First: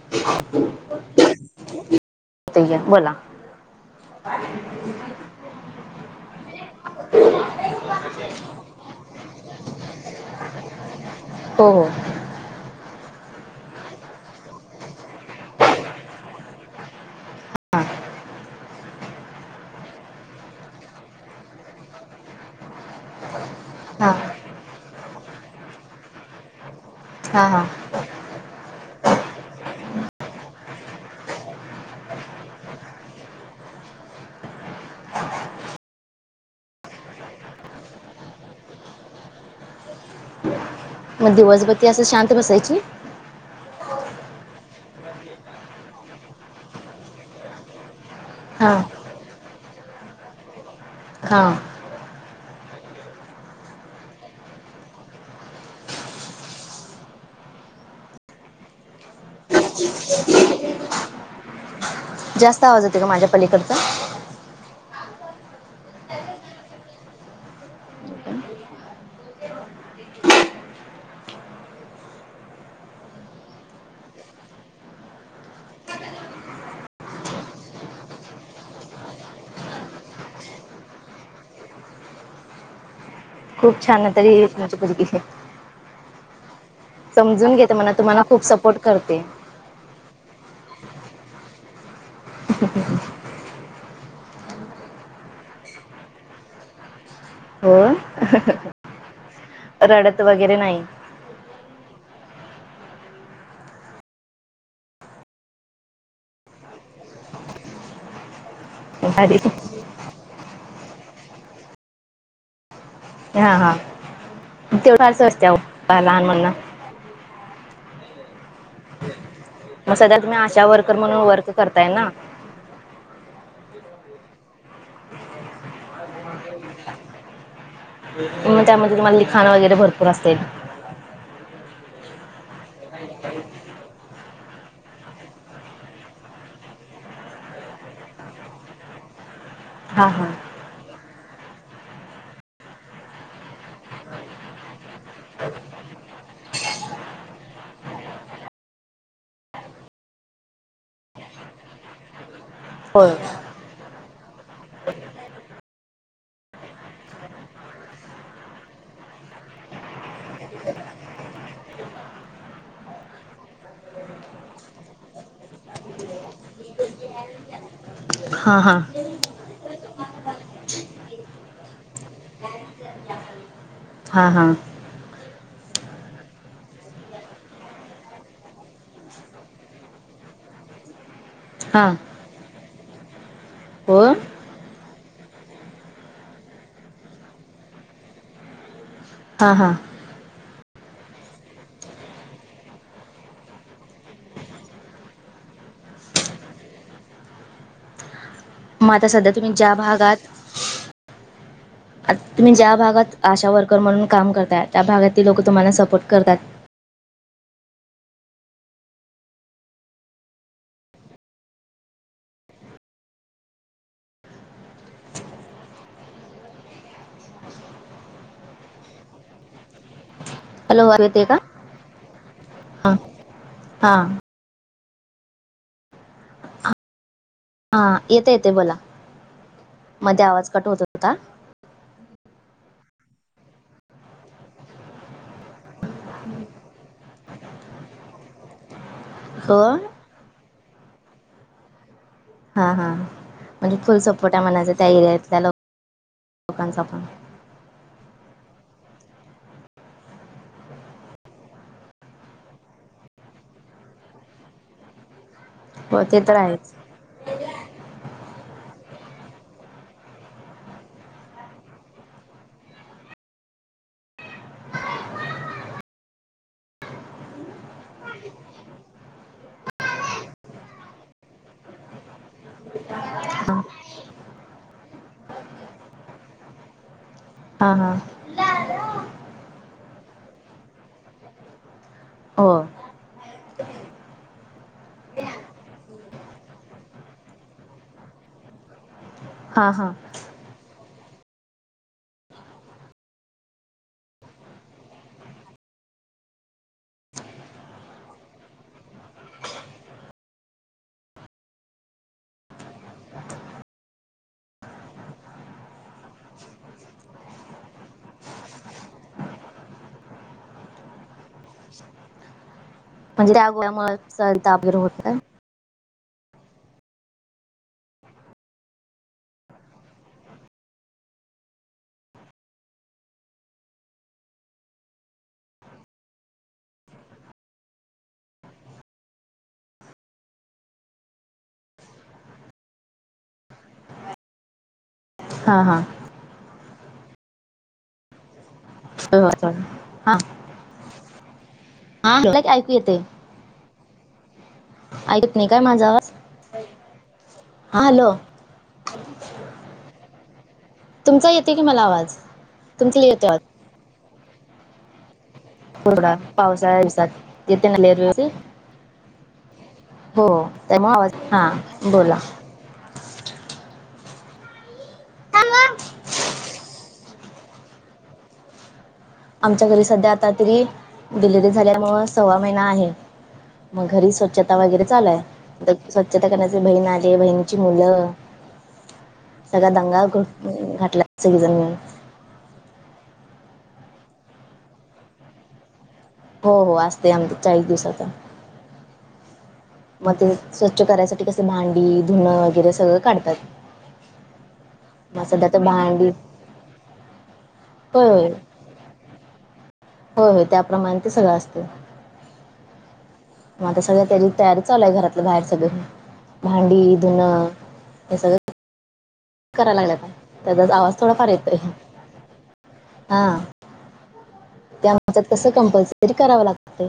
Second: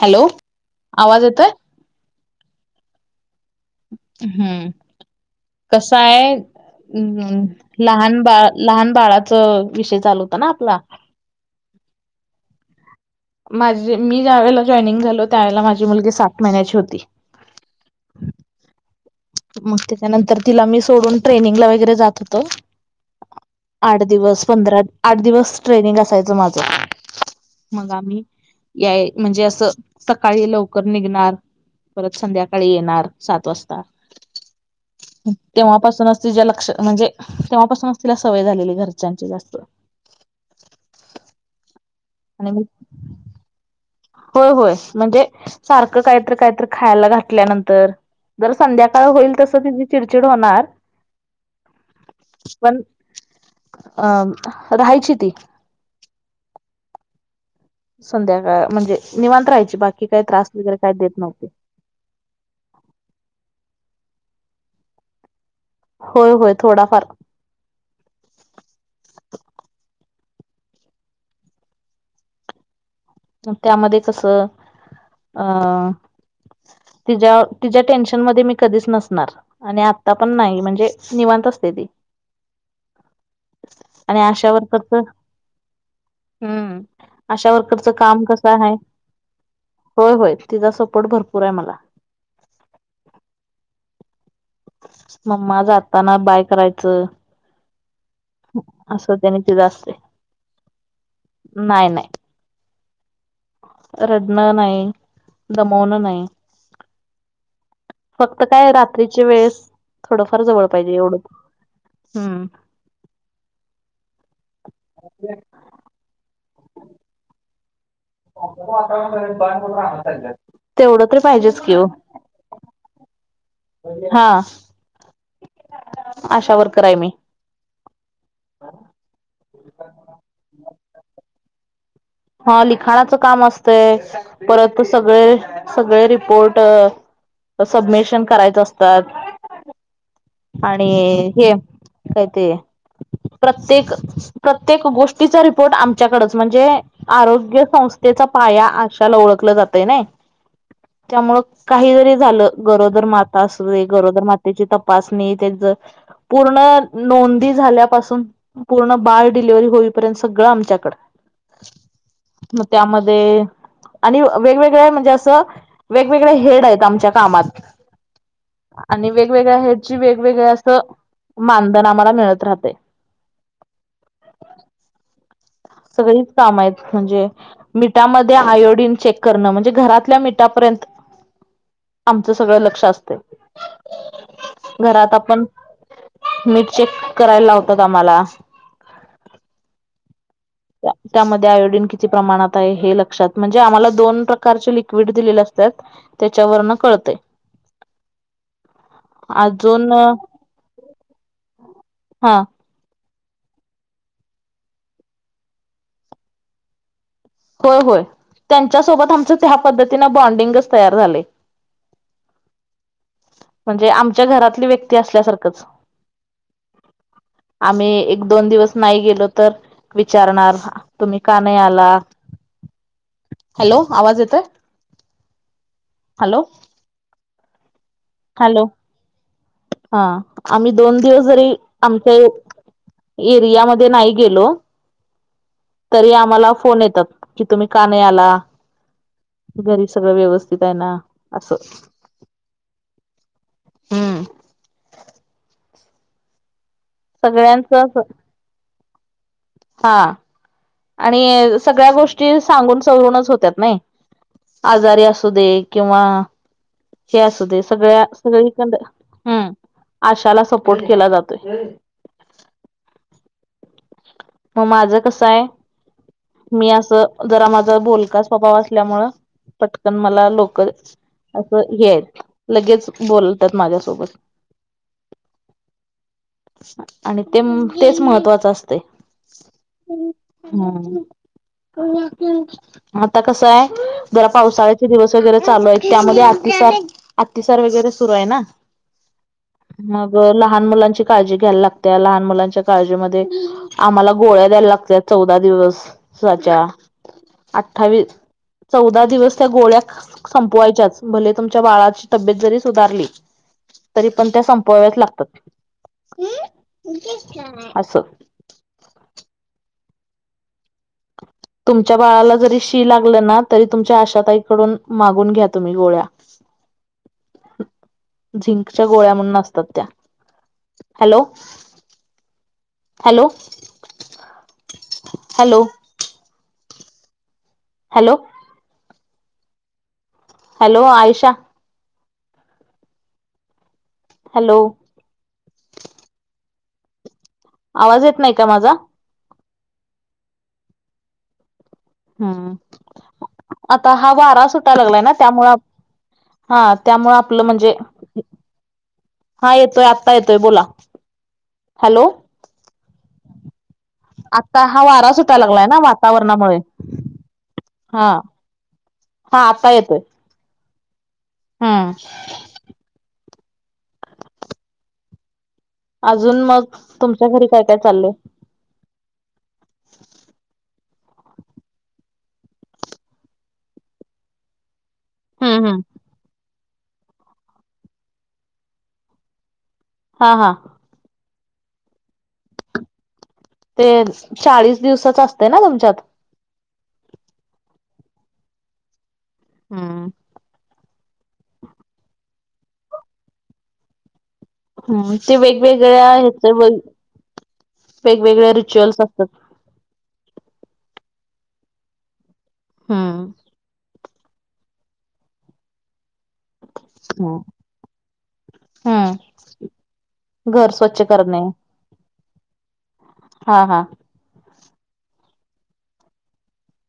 Hello आवाज येतोय. होते बोला. कश्या आहे. उमं लहान बाळ, लहान बाळाच विषय चालू होता ना आपला. हो, हो! माझ मी ज्या वेळेला जॉइनिंग झालो, त्यावेळेला माझी मुलगी सात महिन्याची होती. [inaudible] मग त्याच्यानंतर तिला मी सोडून, ट्रेनिंगला वगैरे जात होतो. आठ हां दिवस, पंधरा आठ दिवस ट्रेनिंग असायचं माझं. हां हां. मग आम्ही याय म्हणजे असं सकाळी लवकर निघणार. परत संध्याकाळी येणार सात वाजता. तेव्हापासूनच तिच्या लक्ष, म्हणजे तेव्हापासूनच तिला सवय झालेली घरच्यांची जास्त. म दिवसभ ती असं शांत आणि मी बसायची. होय, होय म्हणजे सारखं काहीतरी, काहीतरी खायला घातल्यानंतर. जर हां संध्याकाळ होईल तस तिची चिडचिड होणार. हा! पण अ राहायची ती. संध्याकाळ म्हणजे, निवांत राहायची बाकी काही त्रास वगैरे काय देत नव्हती. जास्त आवाज येते का, माझ्या पलीकडचा. होय, होय थोडा फार. [inaudible] त्यामध्ये कसं अ! तिच्या-तिच्या टेन्शन मध्ये मी कधीच नसणार. आणि आता पण नाही, म्हणजे निवांत असते ती. खूप छान आणि तरी नंतर ही [unintelligible] हूं! समजून घेते म्हना, तुम्हाला खूप सपोर्ट करते. होय, होय तिचा सपोर्ट भरपूर आहे मला. मम्मा जाताना बाय करायचं. होय. असं त्यानी ते जास. रडत वगैरे नाही. नाय, नाय. रडणं नाही, दमवणं नाही. फक्त काय रात्रीच्या अरे वेळेस, थोडंफार जवळ पाहिजे एवढं हूं. हा, हा तेवा असं असते आओ लहान मुला [unintelligible] मग सध्या तुम्ही आशा वर्कर तेवढं तरी म्हणून वर्क पाहिजेच की ओ करताय ना हा आशा वर्कर आहे मी. मग त्यामध्ये तुम्हाला लिखाणं वगैरे भरपूर असेल? हा लिखाणाचं काम असतंय परत सगळे-सगळे रिपोर्ट सबमिशन करायचे असतात. हा-हा, आणि हे काय ते प्रत्येक-प्रत्येक गोष्टीचा रिपोर्ट आमच्याकडच म्हणजे आरोग्य संस्थेचा पाया आशाला ओळखलं जातय नाई. त्यामुळं काही जरी झालं गरोदर होय माता अस गरोदर मातेची तपासणी त्यांच पूर्ण नोंदी झाल्यापासून पूर्ण बाळ डिलिव्हरी होईपर्यंत सगळं आमच्याकड मग त्यामध्ये आणि वेगवेगळ्या म्हणजे असं वेगवेगळे हेड आहेत आमच्या कामात हां हां आणि वेगवेगळ्या ह्याची वेगवेगळ असं मानधन आम्हाला मिळत राहतयं. हा-हा-हा, सगळीच काम आहेत म्हणजे मिठामध्ये आयोडीन चेक करणं म्हणजे घरातल्या मिठापर्यंत हा, आमचं सगळं लक्ष असतयं. होय. घरात आपण मीठ चेक करायला लावतात आम्हाला. हा-हा, त्यामध्ये आयोडीन किती प्रमाणात आहे हे लक्षात म्हणजे आम्हाला दोन प्रकारचे लिक्विड दिलेली असतात. त्यांच्यावरन कळतंय मग आता सध्या तुम्ही ज्या अजून भागात आ हा तुम्ही ज्या भागात आशा वर्कर म्हणून काम करताय त्या भागातील लोक तुम्हाला सपोर्ट करतात. होय-होय, त्यांच्यासोबत आमचं त्या पद्धतीनं बॉन्डिंगच तयार झालंय‌. म्हणजे आमच्या घरातली व्यक्ती असल्यासारखंच. आम्ही एक-दोन, दिवस नाही गेलो तर विचारणार हॅलो! अवाज तुम्ही येतो का? नाही आला हा, हॅलो! आवाज येतोय? हॅलो! हा येतोय. हॅलो! हा, आवाज कट आम्ही होत दोन होता दिवस जरी आमच्या एरियामध्ये नाही गेलो तरी आम्हाला फोन येतात की तुम्ही का नाही आला? हो घरी सगळं व्यवस्थित आहे ना असं. हा-हा, म्हणजे फुल हम्म सपोर्ट आहे म्हणाचा त्या एरियातल्या लोकांचा पण. सगळ्यांचं अस हां. आणि सगळ्या गोष्टी सांगून सवरूनच होतात नाही आजारी असं असं दे किंवा हो ते तर आहेच हे असू दे सगळ्या सगळीकडन हम्म आशाला सपोर्ट केला जातोय. मग माझं कसं आहे मी असं जरा माझ बोलका स्वभाव असल्यामुळ पटकन मला लोक असं हे आहेत. लगेच बोलतात हां माझ्यासोबत. आणि ते हां हां तेच महत्वाचं असतय. हम्म. हो आता कसंय, जरा पावसाळ्याचे दिवस वगैरे चालूये. त्यामध्ये अतिसार अतिसार वगैरे सुरूय ना. हां हां मग लहान मुलांची काळजी घ्यायला लागते. लहान मुलांच्या काळजी मध्ये आम्हाला गोळ्या द्यायला लागतात. चौदा दिवसाच्या. अठ्ठावीस चौदा दिवस त्या गोळ्या संपवायच्याच. भले तुमच्या बाळाची तब्येत जरी सुधारली, तरी पण त्या संपवाव्याच लागतात. अस. तुमच्या बाळाला जरी शी लागलं म्हणजे ना, त्या तरी गोळ्यामुळे तुमच्या चल ताप आशाताईकडून वगैरे होत काय मागून घ्या. तु्ही गोळ्या. झिंकच्या गोळ्या म्हणून असतात त्या. Hello. Hello. Hello. Hello. Hello Ayusha. Hello. हा हा. आवाज येत नाही का माझा? हो हो. [unintelligible] हा हम्म ऐकू येतय. आता हा वारा सुटा लागलाय ना त्यामुळ, काय माझा आवाज ह त्यामुळ आपलं म्हणजे हां हॅलो हां येतोय. आत्ता येतोय बोला. तुमचां येते की मला हॅलो आवाज. तुमचां येत [unintelligible] आता हां वारा सुटाय लागलायं नां कोरडा वातावरणामुंळे. पावसाळ्या दिवसात येते ना लेअर ह. व्यवस्थित हां आता येतोय. हो त्यामुंळे आवाज. हां हम्म बोला. त्याला [unintelligible] ब अजूंन मगं, तुमच्यां घरी कायं कायं चाललंय? आमच्या घरी संध्या आता तरी, डिलेवरी झाल्यामुळं सव्वा महिना आहे. मगं घरी स्वच्छता वगैरें चालुय. हम्म हम्म स्वच्छता करण्याचे. बहीण आलीय. बहीणची मुलं. सगळा दंगा ग हा हा घातला. सगळेजन मिळून. ते चाळीस दिवसांच असतय नां तुमच्यांत? हो हो असतय आमच्याछ चाळीस दिवसांच. हम्म म ते स्वच्छ करायसाठी कसं, भांडी धुणं वगैरें सगळं काढतात. हम्मं मग ते सध्या तर वेगवेगळ्या भांडी ह्यांचं व, होय होय वेगवेगळ्या रिच्युअल्स असतांत. होय होय त्याप्रमाणें ते सगळं असत. हम्मं. मगं आता सगळ्यां त्यांची तयारी चालूंय. घरातलं बाहेर सगळं. भांडी, धुणं हे सगळं हम्मं. कराय लागलात. त्यांचाच आवाज थोडा फार येतोय. हां. हां हां. ते आमच्यात कसं, कंपल्सरी करावं लागतय.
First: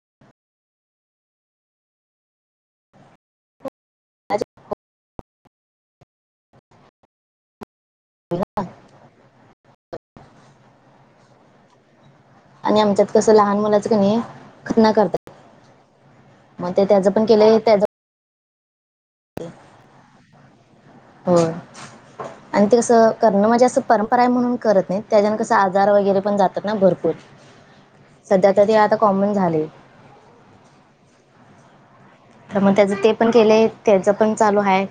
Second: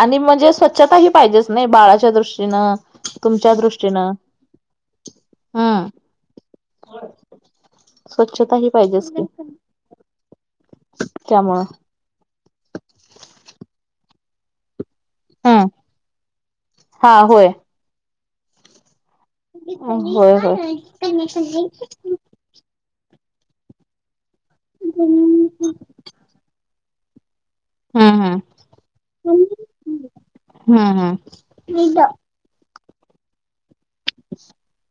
आणि म्हणजे स्वच्छता ही पाहिजेच नाहीं. बाळांच्या दृष्टीनं. तुमच्या दृष्टीनं. हम्मं. [inaudible] स्वच्छता ही पाहिजेचं की त्यामुळ आणि आमच्यात कसं लहान मुलाचं कणी खतना करतात. हा. म ते त्याज पण केलय त्याज अ होय होय. होय आणि ते कसं करणं म्हणजे असं परम परा आहे म्हणून करत नईत त्याज्यान हम्म कसं आजार वगैरे पण जातात ना भरपूर सध्या तर ते आता कॉमन झाले. हा हा [unintelligible] तर मग त्याज ते पणं केलेय त्याज पण चालू हाय,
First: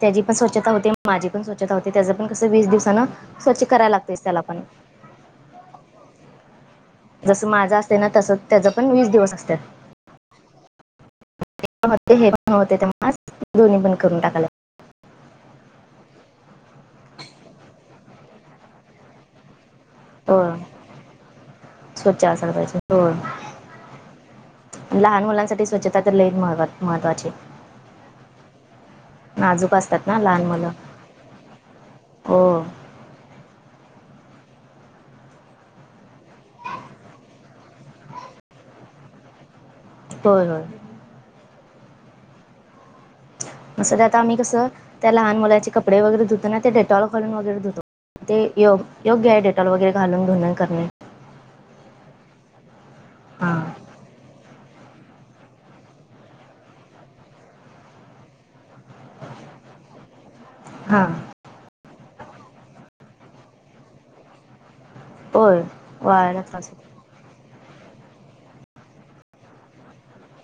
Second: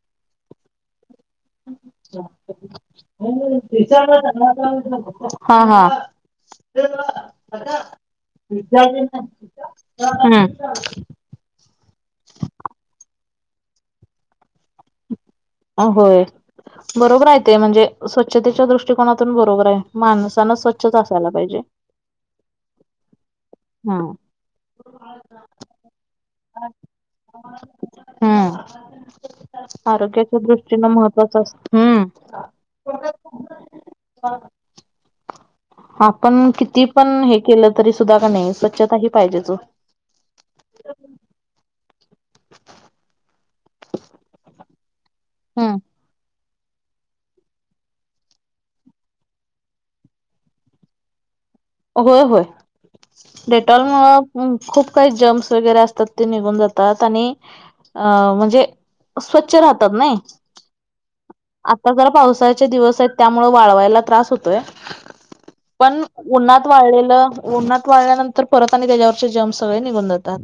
त्याजी पण स्वच्छता होते. माझी पण स्वच्छता होते त्याज पण कसं वीस दिवसान स्वच्छ करायलाच लागतय त्याला पण हा हा जसं माझं असतय ना, तसं त्याज पण वीस दिवस असत्यात. [unintelligible] हा. हा ते हे पणं होते [unintelligible] दोन्ही पण करून टाका लाग अ होय बरोबर आय ते म्हणजे स्वच्छतेच्या दृष्टकोनांतून बरोबराय हो माणसानं स्वच्छच असायला पाहिजे स्वच्छ असायला पाहिजे हो हा लहान मुलांसाठी स्वच्छ [unintelligible] हा. नाजूक असतात ना आरोग्याच्यां लहान मुलं दृष्टीनं महत्वाचं अस, हम्म हो [unintelligible] आपणं किती पणं हे केलं तरी सुद्धा कणी स्वच्छता ही पाहिजेच ओ होय होय. [inaudible] मस [unintelligible] दे आता आम्ही कस त्या लहान मुलाचे कपडे वगैरे धूतो ना ते डे टॉल घालून वगैरे घालून धुतो, ते यो योग्य आहे डेटॉल वगैरे घालून धुण करणे. अ होय होय, हा डेटॉल मूळ [unintelligible] खूप काही जम्स वगैरे असतात ते निघून जातात आणि अ म्हणजे स्वच्छ राहतात नई. हा. आता जरा पावसाळ्याचे दिवस आहेत त्यामुळ वाळवायला त्रास होतोय. होय पण वाळायला उन्हात त्रास हो वाळलेलं उन्हात वाळल्यानंतर परत आणि त्याज्यावरचे जम्स सगळे निघून जातात.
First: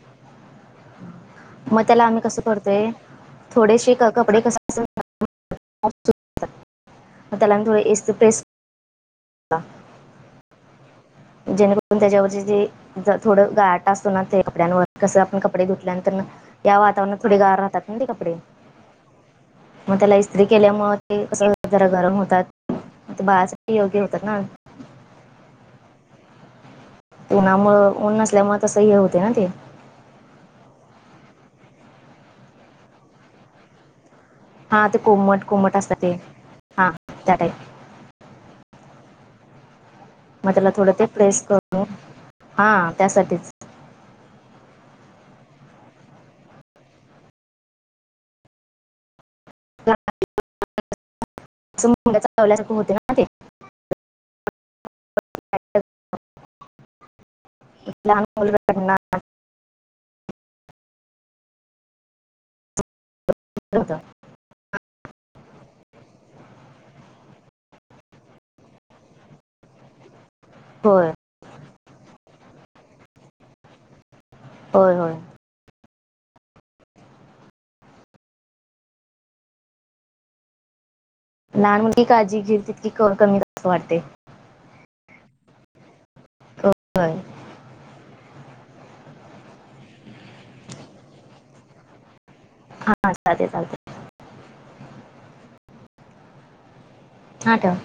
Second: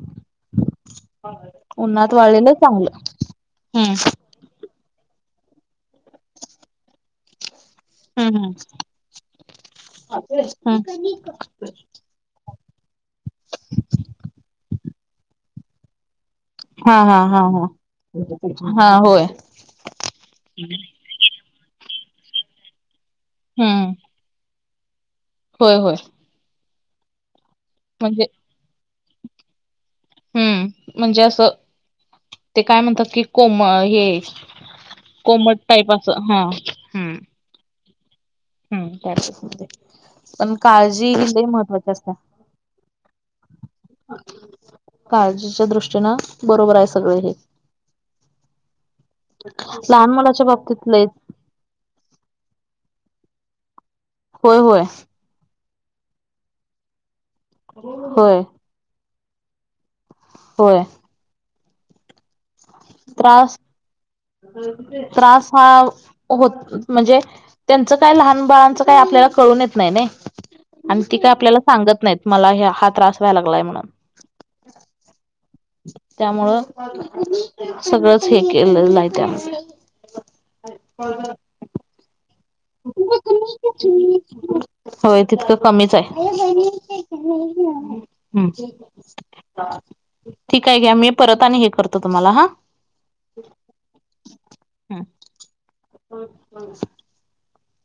मग त्याला उन्हात आम्ही कसं वाळलेलं करतोय चांगलं, हम्म [unintelligible] म तेला आणि थोड येस हम्म हम्म [unintelligible] हं जेणे कु पण त्याज्यावरच जे ज थोडं गाहाठा असतो ना ते कपड्यांवर कसं आपणं कपडे घुतल्यानंतरन या हा वातावरणात हा थोडी हा गार हा. राहतात ना ते कपडे हा होय. मग त्याला इस्त्री केल्यामुळ ते अस जरा गरम होतात, ते बाळासाठी हम्म योग्य होतात ना होय होय. ऊनामुळ ऊन म्हणजे नसल्यामुळ तस हे होतय ना ते हम्म म्हणजे असं ते काय म्हणतात की कोम अ हे हां ते कोमट टाईप असतात ते असं हा हां हम्म त्या टाईप हम्म त्यातच [unintelligible] मग पण त्याला थोडं काळजी ते ही प्रेस लय करून महत्वाची असत्या. हां त्यासाठीच काळजीच्या दृष्टीनं बरोबर हाय सगळ हे. लहान मुलाच्या बाबतीत लय अस मुंग्या चावल्यासारखं होतय ना ते. होय-होय, लहान होय मुलगा रडणार होय, त्रास [unintelligible] त्रास हा होत म्हणजे त्यांचं काय लहान बाळांचं काय आपल्याला कळून येत नाही नई. आणि होय ती काय आपल्याला सांगत नाहीत मला हा त्रास व्हाय लागलाय म्हणून. होय-होय, त्यामुळं सगळंच हे केलेल आहे त्याचं [unintelligible] लहान मुलांची काळजी घेईल तितकी क कमी असं वाटतंय. होय, तितकं कमीच आहे. होय हम्म, ठीक आहे घ्या, मी परत आणि हे करतो तुम्हाला हा हां चालते चालते हम्म, हा ठेवा.